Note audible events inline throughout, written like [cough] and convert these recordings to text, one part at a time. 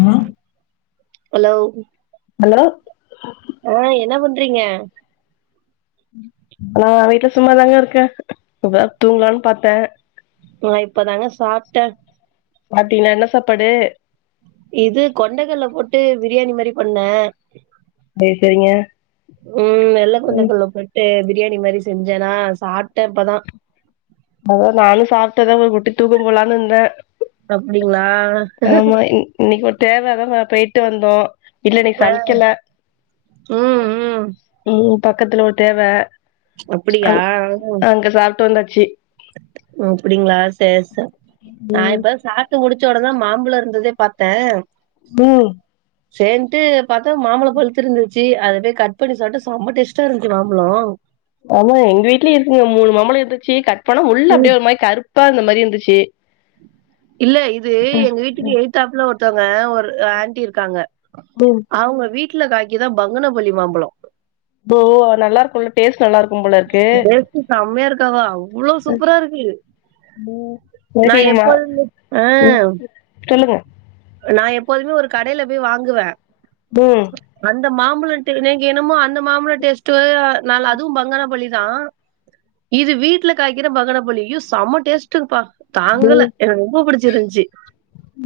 ம் hello hello ஆ என்ன பண்றீங்க நா வீட்ல சும்மாதாங்க இருக்க இப்பதா தூங்கலானு பாத்தே நா இப்பதாங்க சாப்ட்ட சாப்ட்டீங்களா என்ன சாப்பாடு இது கொண்டகடல போட்டு பிரியாணி மாரி பண்ணே சேரி சேரிங்க ம் வெள்ள கொண்டக்கடல போட்டு பிரியாணி மாரி செஞ்சேன்னா சாப்ட்டே இப்பதா அதா நானு சாப்ட்டதா ஒரு குட்டி தூக்கோ போலான்னு இருந்தே அப்டிங்களா இன்னைக்கி ஒரு தேவ அதா நா போயிட்டு வந்தோ இல்ல இன்னைக்கி ஆ சமைக்கல ம் ம் ம் பக்கத்துல ஒரு தேவ அப்டியா அங் அங்க சாப்பிட்டு வந்தாச்சு ஓ அப்டிங்களா சேர் சே நா இப்ப சாப்ப ட்டு முடிச்சோடனேதா மாம்புழ இருந்ததே பாத்தே ம் சேர்ன்ட்டு பாத்தா மாம்பழோ பழுத்துருந்துச்சு அத போய் கட் பண்ணி சாப்ட்டா சம்ம டேஸ்ட்டாருந்துச்சு மாம்பழோ ஆமா எங்க வீட்லயு இருக்குங்க மூணு மாம்பளோஇருந்துச்சு கட்போனா உள்ள ம் அப்டியே ஒரு மாரி கருப்பாருந்த மாரி இருந்துச்சு இல்ல இது ம் எங்க வீட்டுக்கு எய்தாப்ல ஒருத்தவுங்க ஒரு ஆண்டி இருக்காங்க ம் அவங்க வீட்ல காக்கிதா பங்கனபலி மாம்பழோ இது நல்லாருக்கு டேஸ்ட்டு நல்லாருக்கும் போலருக்கு டேஸ்ட் செம்மையா இருக்காவா அவ்ளோ சூப்பரா இருக்கு நா எப்போதுமே ஆ [unintelligible] சொல்லுங்க நா எப்போதுமே ஒரு கடையில போய் வாங்குவே ம் அந்த மாம்பழோ எனக்கு என்னமோ அந்த மாம்பழோ டேஸ்ட்டு வேற நா அதுவு பங்கல பள்ளி தா இது வீட்டுல காய்கிற பக்கன பள்ளி ஐயோ செம டேஸ்டப்பா ம் தாங்கல எனக்கு ரொம்ப புடிச்சிருந்துச்சு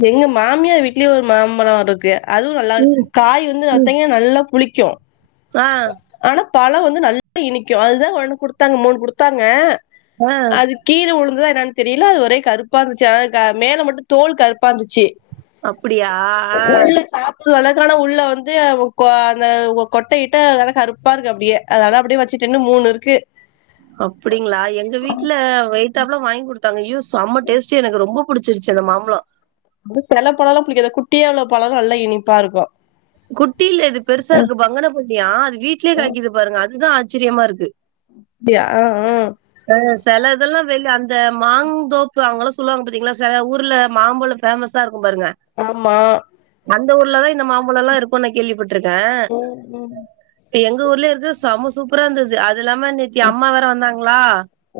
எங்க மாமியா வீட்லயு ஒரு மாமரோ இருக்கு அதுவு நல்லா ம் காய் வந்து் ம் பாத்தீங்க நல்லா புளிக்கு ஆ ஆனா பழோ வந்து நல்லா இனிக்கு அதுதா ஒண்ணு குடுத்தாங்க மூணு குடுத்தாங்க ஆ அது கீழே உழுந்ததா என்னன்னு தெரியல அது ஒரே கருப்பா இருந்துச்சு ஆனா மேல மட்டு தோல் கருப்பா இருந்துச்சு அப்டியா ஆ [inaudible] சாப் அழகான உள்ள வந்து அ கொ அந்த ஒ கொட்டையிட்டு அதெல்லா கருப்பாருக்கு அப்டியே அதனால்ல அப்டியே வச்சிட்ட இன்னு மூணுருக்கு அப்டிங்களா எங்க வீட்ல எய்த்தாப்புல்லா வாங்கி குடுத்தாங்க ஐயோ செம்ம டேஸ்டி எனக்கு ரொம்ப புடிச்சிருச்சு அந்த மாம்பழோ அதுக்கு வெள்ள பழலாம் புடிக்காது குட்டியா உள்ள பழோ நல்லா இனிப்பாருக்கு குட்டியில இது பெருசாருக்கு பங்கன பள்ளியா அது வீட்லேயே காய்க்கிது பாருங்க அதுதா ஆச்சரியமாருக்கு அப்டியா அ அ அ செல இதெல்லா வெளிய அந்த மாங்ந்தோப்பு அங்கெல்லா சொல்லுவாங்க பாத்தீங்களா செல ஊர்ல மாம்புழோ ஃபேமஸ் சா ருக்கும் பாருங்க ஆமா அந்த ஊர்லதா இந்த மாம்பழோல்லா இருக்கு நா கேள்விப்பட்டுருக்கே ம் ம் எங்க ஊர்லய இருக்கற சம சூப்பராருந்துச்சு அதுல்லாம நேத்தி அம்மா வேற வந்தாங்களா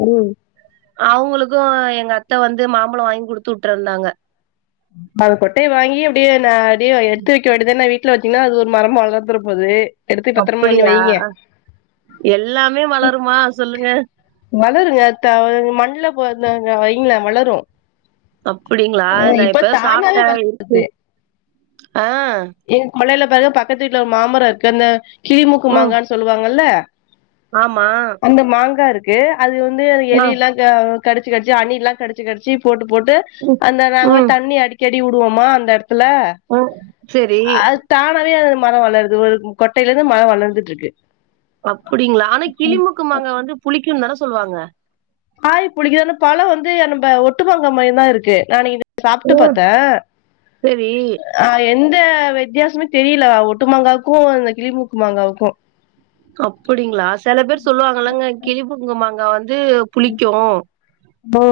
ம் அவுங்களுக்கு எங்க அத்த வந்து மாம்பழோ வாங்கி குடுத்து உட்டுருந்தாங்க அது‌ கொட்டைய வாங்கி அப்டியே நா அப்டியே எடுத்து வைக்க வேண்டியதுதா வீட்டு ட்ல பாத்தீங்கன்னா அது ஒரு மரமா வளர்ந்துற போது எடுத்து பத்திரமா பண்ணி அப்பிடியா வைங்க எல்லாமே வளருமா சொல்லுங்க வளரு லேட்டா மண்ல போந்த வையிங்களே வளரு அப்புடிங்ளா நா இப்ப தானாவே சாப்ட்டே வள இருக்கு ஆ எங் மலைல பாருங்க பக்கத்து வீட்ல ஒரு மாமரோ இருக்கு அந்த கிளிமூக்கு ம் மாங்கான் சொல்லுவாங்கல்ல ஆமா இந்த மாங்காருக்கு அது வந்து ஆ எலிலா கடுச்சு கடுச்சு அணில்லா கடுச்சு கடுச்சு போட்டு போட்டு ம் அந்த நாங்க ம் தண்ணி அடிக்கடி உடுவோமா அந்த எடத்துல ம் சேரி தானவே அது மரோ வளருது ஒரு கொட்டைலருந்து மரோ வளர்ந்துட்ருக்கு அப்புடிங்களா ஆனா கிளிமுக்குமாங்கா வந்து புளிக்குன்தான சொல்லுவாங்க காய் புளிக்கிது ஆனா பழோ வந்து நம்ம ஒட்டுமாங்கா மாரிதா இருக்கு நா இன்னிக்கு சாப்ட்டு ஓ பாத்தே சரி ஆ எந்த வித்தியாசமே தெரில ஒட்டுமாங்காவுக்கு அந்த கிளிமூக்கு மாங்காவுக்கு அப்புடிங்ளா சில பேர் சொல்லுவாங்கல்லங்க கிழிமூக்குமாங்கா வந்து புளிக்கு ஓ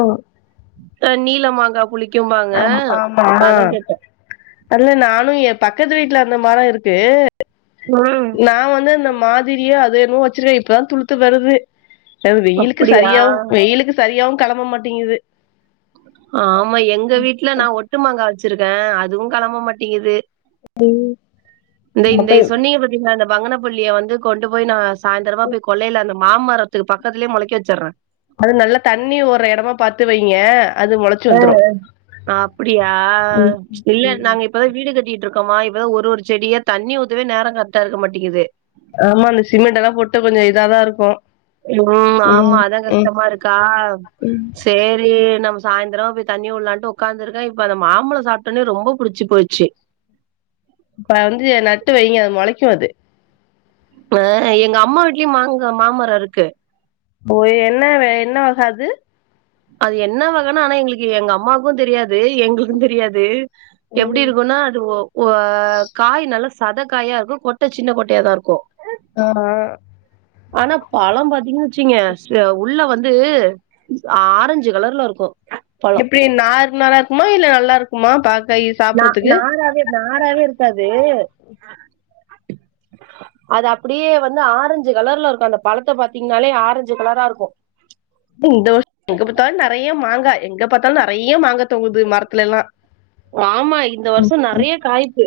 அ நீலமாங்கா புளிக் கும்பாங்க அத்தா கேட்டே அல்ல நானு எ பக்கத்து வீட்ல அந்த மரொ இருக்கு நா நா வந்து அந்த மாதிரியா அது இன்னு வெச்சிருக்கே இப்பதா துளுத்து வருது அது வெயிலுக்கு அப்படியா சரியாவு வெயிலுக்கு சரியாவு களம்ப மாட்டிங்குது ஆமா எங்க வீட்ல நா ஒட்டுமாங்கா வெச்சிருக்கே அதுவு களம்ப மாட்டிங்குது இந்த அப்ப இந்த சொன்னீங்க பத்தீங்ளா இந்த பங்கனபள்ளிய வந்து கொண்டு போய் நா சாய்ந்தரமா போய் கொள்ளைல அந்த மாமரத்துக்கு பக்கதுலயே மொளைக்க வெச்சறே அது நல்லா தண்ணி ஓட்ற எடமா பாத்து வைங்க அது மொளச்சு அ வந்துரும் அ அப்டியா ம் இல்ல ம் நாங்க இப் இப்பதா வீடு கட்டிட்ருக்கோமா இப்பதா ஒரு ஒரு செடியா தண்ணி ஊத்தவே நேரோ கரெக்ட்டா இருக்க மாட்டிக்கிது ஆமா அந்த சிமெண்டலா போட்டு கொஞ்சோ இதாதா இருக்கோ ம் ஆமா அதா கஷ்டமா இருக்கா ம் சேரி நம்ம சாய்ந்தரோ போய் தண்ணி உள்ளான்ட்டு உக்காந்துருக்க இப்ப அந்த மாம்பழோ சாப்ட்டோன ரொம்ப புடிச்சு போச்சு இப்ப வந்து நட்டு வைங்க முளைக்கு அது ஆ எங்க அம்மா வீட்லயு மாங்கா மாமரோ இருக்கு ஓ என்ன என்ன வக அது அது என்ன வகனா ஆனா எங்குளுக்கு எங்க அம்மாக்கு தெரியாது எங்குளுக்கு தெரியாது எப்டி ம் இருக்குனா அது ஒ வா காய் நல்லா சத காயா இருக்கு கொட்ட சின்ன கொட்டயாதா இருக்கு ஆ ஆனா பழோ பாத்தீங்கனா வெச்சீங்க உள்ள வந்து ஆரஞ்சு கலர்ல இருக்கோ எப்டி நார் நாரா இருக்குமா இல்ல நல்லாருக்குமா பாக்க இ நா நாராவே நாராவே இருக்காது அது அப்டியே வந்து ஆரஞ்சு கலர்ல இருக்கு அந்த பழத்த பாத்தீங்னாலே ஆரஞ்சு கலரா இருக்கு ம் இந்த வருஷோ எங்க பாத்தாலு நறைய மாங்கா எங்க பாத்தாலு நறைய மாங்கா தொங்குது மரத்துலலா ஆமா இந்த வருஷோ நறைய காய்ப்பு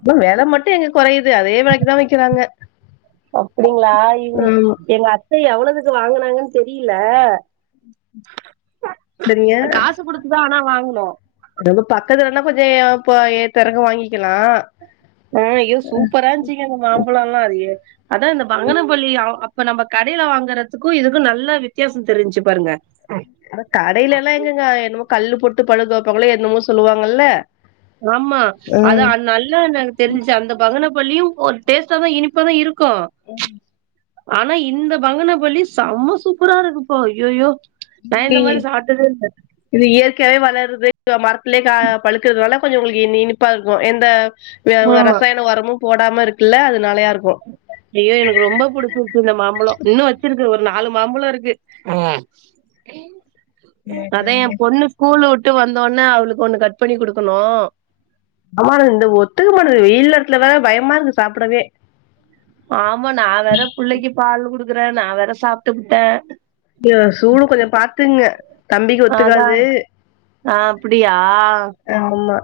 இப்ப வெல மட்டு எங்க குறையுது அதே வெலைக்குதா விக்குறாங்க அப்டிங்ளா இங்க எங்கத் த எவ்வளோக்கித வாங்குனாங்கன் தெரில சரிங்க காசு குடுத் இது ஆனா வாங்னோ ரொம்ப பக்கத்துலனா கொஞ்சோ போயி பிறகு வாங்கிக்கலா ஆ அய்யோ சூப்பரா இருந்ச்சுங்க அந்த மாம்பழோல்லா அது அதா அந்த பங்கனப்பள்ளி ஆ அ இப்ப நம்ம கடைல வாங்கறதுக்கு இதுக்கு நல்ல வித்தியாசோ தெரிஞ்சு பாருங்க அட கடைல எல்லா எங்கங்க என்னமோ கல்லு போட்டு பழுக்க வெப்பாங்கல்ல என்னமோ சொல்லுவாங்கல்ல ஆமா அதா ம் நல்லா எனக்கு தெரிஞ்ச்சு அந்த பங்கனபள்ளியு ஒரு டேஸ்ட்டாதா இனிப்பாதா இரு க்கு ஆனா இந்த பங்கன பள்ளி செம்ம சூப்பரா இருக்குப்பா அய்யய்யோ ஈ இந்த ம் மாரி சாப்ட்டதே இல்ல இது இயற்கையாவே வளர்றது மரத்திலயே கா பழுக்கறதுனால கொஞ்சோ உங்களுக்கு இனிப்பா இருக்கு எந்த ஆமா ரசாயன ஒரமு போடாம இருக்கல்ல அதுனாலயா இருக்கு அய்யோ எனக்கு ரொம்ப புடிச்சிருச்சு இந்த மாம்பழோ இன்னு வெச்சிருக்கு ஒரு நாலு மாம்பழோ இருக்கு ம் ம். அதா சரிங்க. என் பொண்ணு ஸ்கூல்ல வுட்டு வந்தொன்ன அவளுக்கு ஒண்ணு கட் பண்ணி குடுக்கணு [unintelligible] இந்த ஒத்துக்க மாடுக வெயில் நேரத்துல வேற பயமா இருக்கு சாப்பிடவே ஆமா நா வேற பிள்ளைக்கு பால் குடுக்குற நா வேற சாப்ட்டுபுட்ட யோ சூடு கொஞ்சோ பாத்துக்ங்க அதா ஆ அப்டியா ஆமா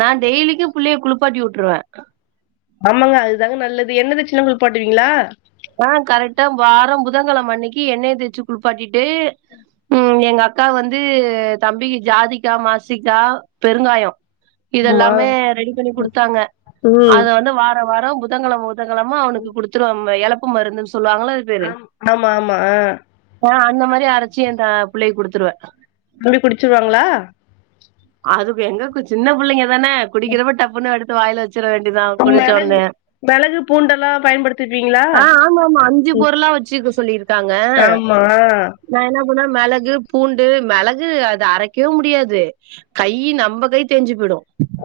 நா டெய்லிக்கு புள்ளய குளிப்பாட்டி விட்டுருவ ஆமாங்க அதுதாங்க நல்லது எண்ணெ தேச்செல்லா குளிப்பாட்டுவீங்ளா ஆ கரெக்டா வாரம் புதங்கிழம அன்னைக்கு எண்ணெய தேச்சு குளிப்பாட்டிட்டு ம் எங்க அக்காங்க வந்து தம்பிக்கு ஜாதிக்கா மாசிக்கா பெருங்காயோ ஆமா. இதெல்லாமே ரெடி பண்ணி குடுத்தாங்க ம். அது வந்து வார வாரோ புதங்கிழம புதன்கிழம அவனுக்கு குடுத்துருவாங்க எழப்ப மருந்துன்னு சொல்லுவாங்கல்ல ஆம் ஆமாமா அ போனா அந்த மாரி அரச்சு அந்த புள்ளைக்கு குடுத்துருவே தம்பி குடிச்சிருவாங்ளா அது எங்க சின்ன புள்ளைங்கதான குடிக்கறப்போ டப்புன் எடுத்து வாய்ல வெச்சிர வேண்டிதா குடிச்ச ஒன்ன மெளகு பூண்டெல்லா பயன்படுத்துப்பீங்ளா ஆ ஆமாமா அஞ்சு பொருளா வச்சுக்க ஆமா நா என்ன பண்ணுவேன் மெளகு பூண்டு மெளகு அத அரைக்கவே முடியாது கை நம்ம கை தெஞ்சு போய்டு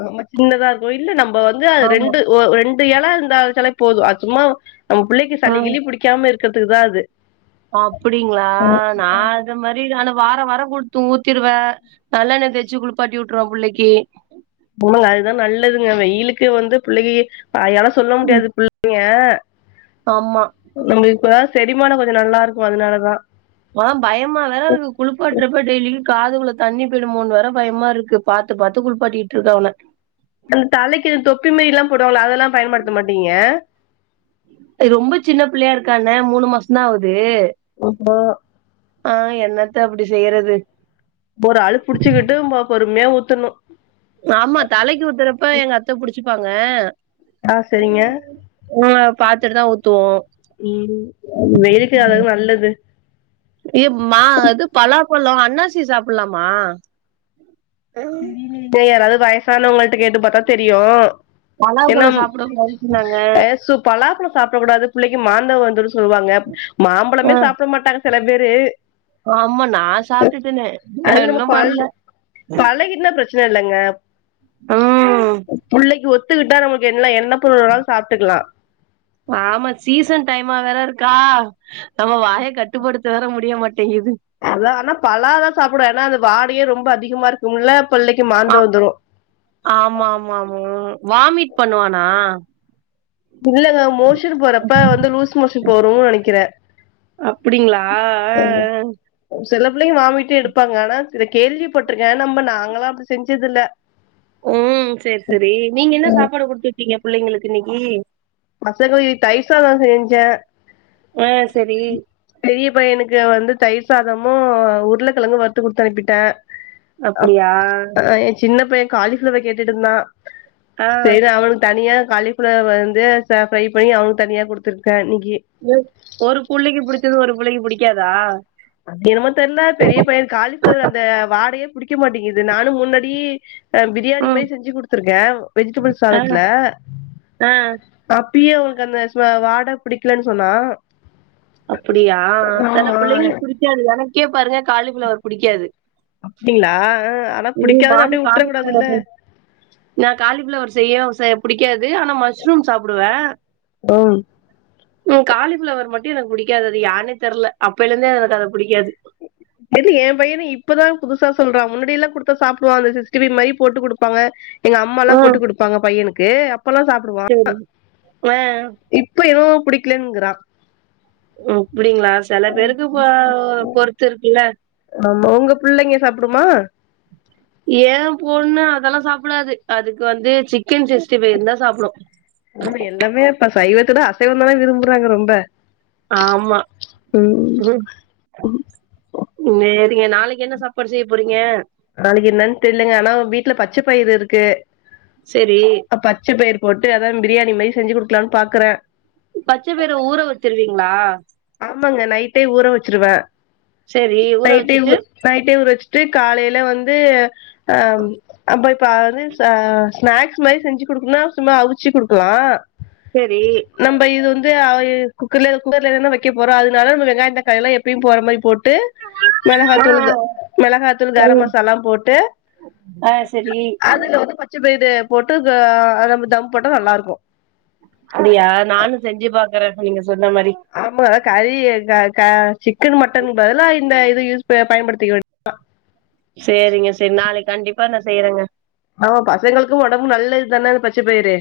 நம்ம சின்னதா இருக்கு இல்ல நம்ம வந்து அது ஆமா ரெண்டு ரெண்டு எல இருந்தாலே போது அது சும்மா நம்ம புள்ளைக்கு ஆ சளி கிழி புடிக்காம இருக்கறதுக்குதா அது ஆ அப்டிங்ளா நா அந்த மாரி நானு வார வாரோ குடுத்து ஊத்திருவேன் நல்லெண்ண தேச்சு குளிப்பாட்டி விட்டுருவ புள்ளைக்கு போங்க அதுதா நல்லதுங்க வெயிலுக்கு வந்து புள்ளை யாலு சொல்ல ம். முடியாது புள்ளைங்க ஆமா நம்ம இப்ப செரிமானோ கொஞ்சோ நல்லா இருக்கு அதுனாலதா ஆனா பயமா வேற இருக்கு குளிப்பாட்டுறப்ப டெய்லியு காதுகுள்ள தண்ணி போயிடுமோனு வேற பயமா இருக்கு பாத்து பாத்து குளிப்பாட்டிட்டு இருக்க அவன அந்த தலைக்கு தொப்பி மாரில்லா போடுவாங்கல்ல அதெல்லா பயன்படுத்த மாட்டீங்க எ ரொம்ப சின்ன புள்ளயா இருக்காங்க மூணு மாசந்தா ஆவுது உப்மா ஆ என்னத்த அப்படி செய்யறது ஒரு அழு புடிச்சுக்கிட்டு பொறுமைய ஊத்தணு ஆமா தலைக்கு ஊத்துறப்ப எங்க அத்த புடிச்சுப்பாங்க ஆ சரிங்க உங்கள பாத்துட்டு தா ஊத்துவோ ம் வெயிலுக்கு அதது நல்லது ஏ மா இது பலாப்பழோ அண்ணாசி சாப்புல்லாமா உ யாராவது வயசானவங்கல்ட்ட கேட்டு பாத்தா தெரியு பலாப்பழோ என்னம் சாப்டக்கூடாதுன்னு சொன்னாங்க ஏ சு பலாப்பழம் சாப்பிட கூடாது புள்ளைக்கு மாந்தம் வந்துரு சொ சொல்வாங்க ஆ மாம்பழமே சாப்ட மாட்டாங்க செல பேரு ஆமா நா சாப்ட்டுட்டனே என்னு பண்ல பழகிட்னா பிரச்சன இல்லங்க ம் புள்ளைக்கு ஒத்துகிட்டா நமக்கு என்ன என்ன பொருளுனாலு சாப்ட்டுக்லா ஆமா சீசன் டைமா வேற இருக்கா நம்ம வாய கட்டுப்படுத் சேர முடிய மாட்டேங்கிது அதா ஆனா பலா தா சாப்பிடுவ ஏன்னா அது வாடையை ரொம்ப அதிகமா இருக்கும்ல பிள்ளைக்கு ஆ மாந்த வந்துரு ஆமா ஆமா ஆமா வாமிட் பண்ணுவானா இல்லங்க மோஷன் போறப்ப வந்து லூஸ் மோஷன் போறோனு நெனைக்கிறே அப்டிங்களா அ அ செலப்புள்ளைங்க வாமிட்டு எடுப்பாங்க ஆனா இத கேள்விப்பட்டிருக்கே நம்ம நாங்கல்லா அப்டி செஞ்சது இல்ல ம் செரி செரி நீங்க என்ன சாப்பாடு குடுத்து விட்டீங்க புள்ளைங்களுக்கு இன்னைக்கு பசங்கோ தயிர் சாதோ செஞ்சே ஆ சரி பெரிய பையனுக்கு வந்து தயிர் சாதமு உருளகெழங்கு வறுத்து குடுத்து அனுப்பிட்டே அப் அப்டியா எ சின்ன பைய காளிஃபிளவர் கேட்டுட்டு இருந்தா ஆ சரி அவனுக்கு தனியா காளிஃபிளவர் வந்து ஃப்ரை பண்ணி அவங்க தனியா கொடுத்துருக்கே இன்னிக்கி ஒரு புள்ளைக்கு பிடிச்சது ஒரு பிள்ளைக்கு புடிக்காதா அது என்னமொ தெரல பெரிய பைய காலிஃப்ளவர் அந்த வாடையே பிடிக்க மாட்டேங்குது நானு முன்னாடி அ பிரியாணி ம் மாரி செஞ்சி குடுத்துருக்கே வெஜிடபிள் ஆ சாதத்துல ஆ அப்பயே உனக்கு அந்த வாட புடிக்கலன் சொன்னா அப்படியா சில ஆமா பிள்ளைங்கு புடிக்காது எனக்கே பாருங்க காளிஃபிளவர் புடிக்காது அப்டிங்களா ஆனா ம் புடிக்காதுன் நானு அப்டியே வுட்ற காலி கூடாதுல்ல நா காலிப்ஃபிளவர் செய்ய புடிக்காது ஆனா மஷ்ரூம் சாப்புடுவே ம் ம் காலிஃபிளவர் மட்டு எனக்கு புடிக்காது அது யானே தெரல அப்பிலந்தே எனக்கு அத புடிக்காது இது எ பையனு இப்பதா புதுசா சொல்றா முன்னாடில்லா கொடுத்த சாப்டுவா அந்த சிகிஸ்டி ஃபை மாரி போட்டு குடுப்பாங்க எங்க அம்ம எல்லா ம் போட்டு கொடுப்பாங்க பையனுக்கு அப்பெல்லா சாப் சரி ஆ இப்ப இவனோ புடிக்கலுங்கிறா அப்டிங்களா செல பேருக்கு போ பொறுத்து இருக்குல்ல ஆமா உங்க புள்ளைங்க சாப்புடுமா ஏ பொண்ணு அதெல்லா சாப்பிடாது அதுக்கு வந்து சிக்கன் சிக்ஸ்டி பைவ் இருந்தா சாப்பிடு ஆ எல்லாமே இப்ப சைவத்துட அசைவ தானே விரும்புறாங்க ரொம்ப ஆமா ம் நேரிங்க நாளைக்கு என்ன சாப்பாடு செய்ய போறீங்க நாளைக்கு என்னன்னு தெர்லங்க ஆனா வீட்டுல பச்சப்பயிரு இருக்கு சரி பச்ச பயிர் போட்டு அதா பிரியாணி மாரி செஞ்சு குடுக்கலானு பாக்குறே பச்ச பயிர ஊற வச்சருவீங்களா ஆமாங்க நைட்டே ஊற வச்சிருவே சரி ஊற நைட்டே ஊ வச்சுட்டு நைட்டே ஊரச்சிட்டு காலையில வந்து அ அப்ப இப்ப அதுஸ் ஸ்நாக்ஸ் மாரி செஞ்சு குடுக்குன்னா சும்மா அவிச்சு குடுக்கலா செரி நம்ப இது வந்து ஆயீ குக்கர்ல குக்கர்லன்னா வை போறோ அதனால வெங்காயோ தக்காளிளா எப்பயு போற மாரி போட்டு ஆ மிளகாத்தூள் ஆ மிளகாத்தூள் சரி கரமசாலா போட்டு ஆ செரி பச்ச பயிறு போட்டு ஆ நம்ம தம் போட்டா நல்லாருக்கு அப்டியா நானு செஞ்சு பாக்குறே நீங்க சொன்ன மாரி ஆமா கறி க க சிக்கன் மட்டன் பதில இந்த இது யூஸ் பயன்படுத்திக்க வே சேரிங்க செரி நாளைக்கு கண்டிப்பா நா செய்றேங்க ஆமா பசங்களுக்கு ஒடம்பு நல்லத்தான பச்ச பயிரு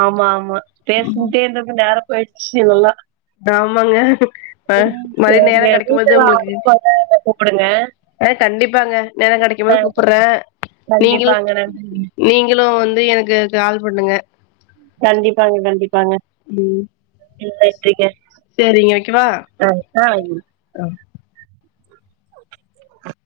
ஆமா ஆமா பேசிட்டே இருந்தது நேர போய்டுச்சு நல்லா ஆமாங்க அ ம் மறுபடி நேரோ சரிங்க கெடைக்கும்போது வீட்டெல்லா உங்களுக்கு [unintelligible] கூப்டுங்க ஆ கண்டிப்பாங்க நேரோ கெடைக்குபோது கூப்பறே கண்டிப்பாங்க நன்றிங்க நீங்களு வந்து எனக்கு கால் பண்ணுங்க கண்டிப்பாங்க கண்டிப்பாங்க ம் ம் நன்றிங்க சேரிங்க வெய்க்கவா ஆ ஆ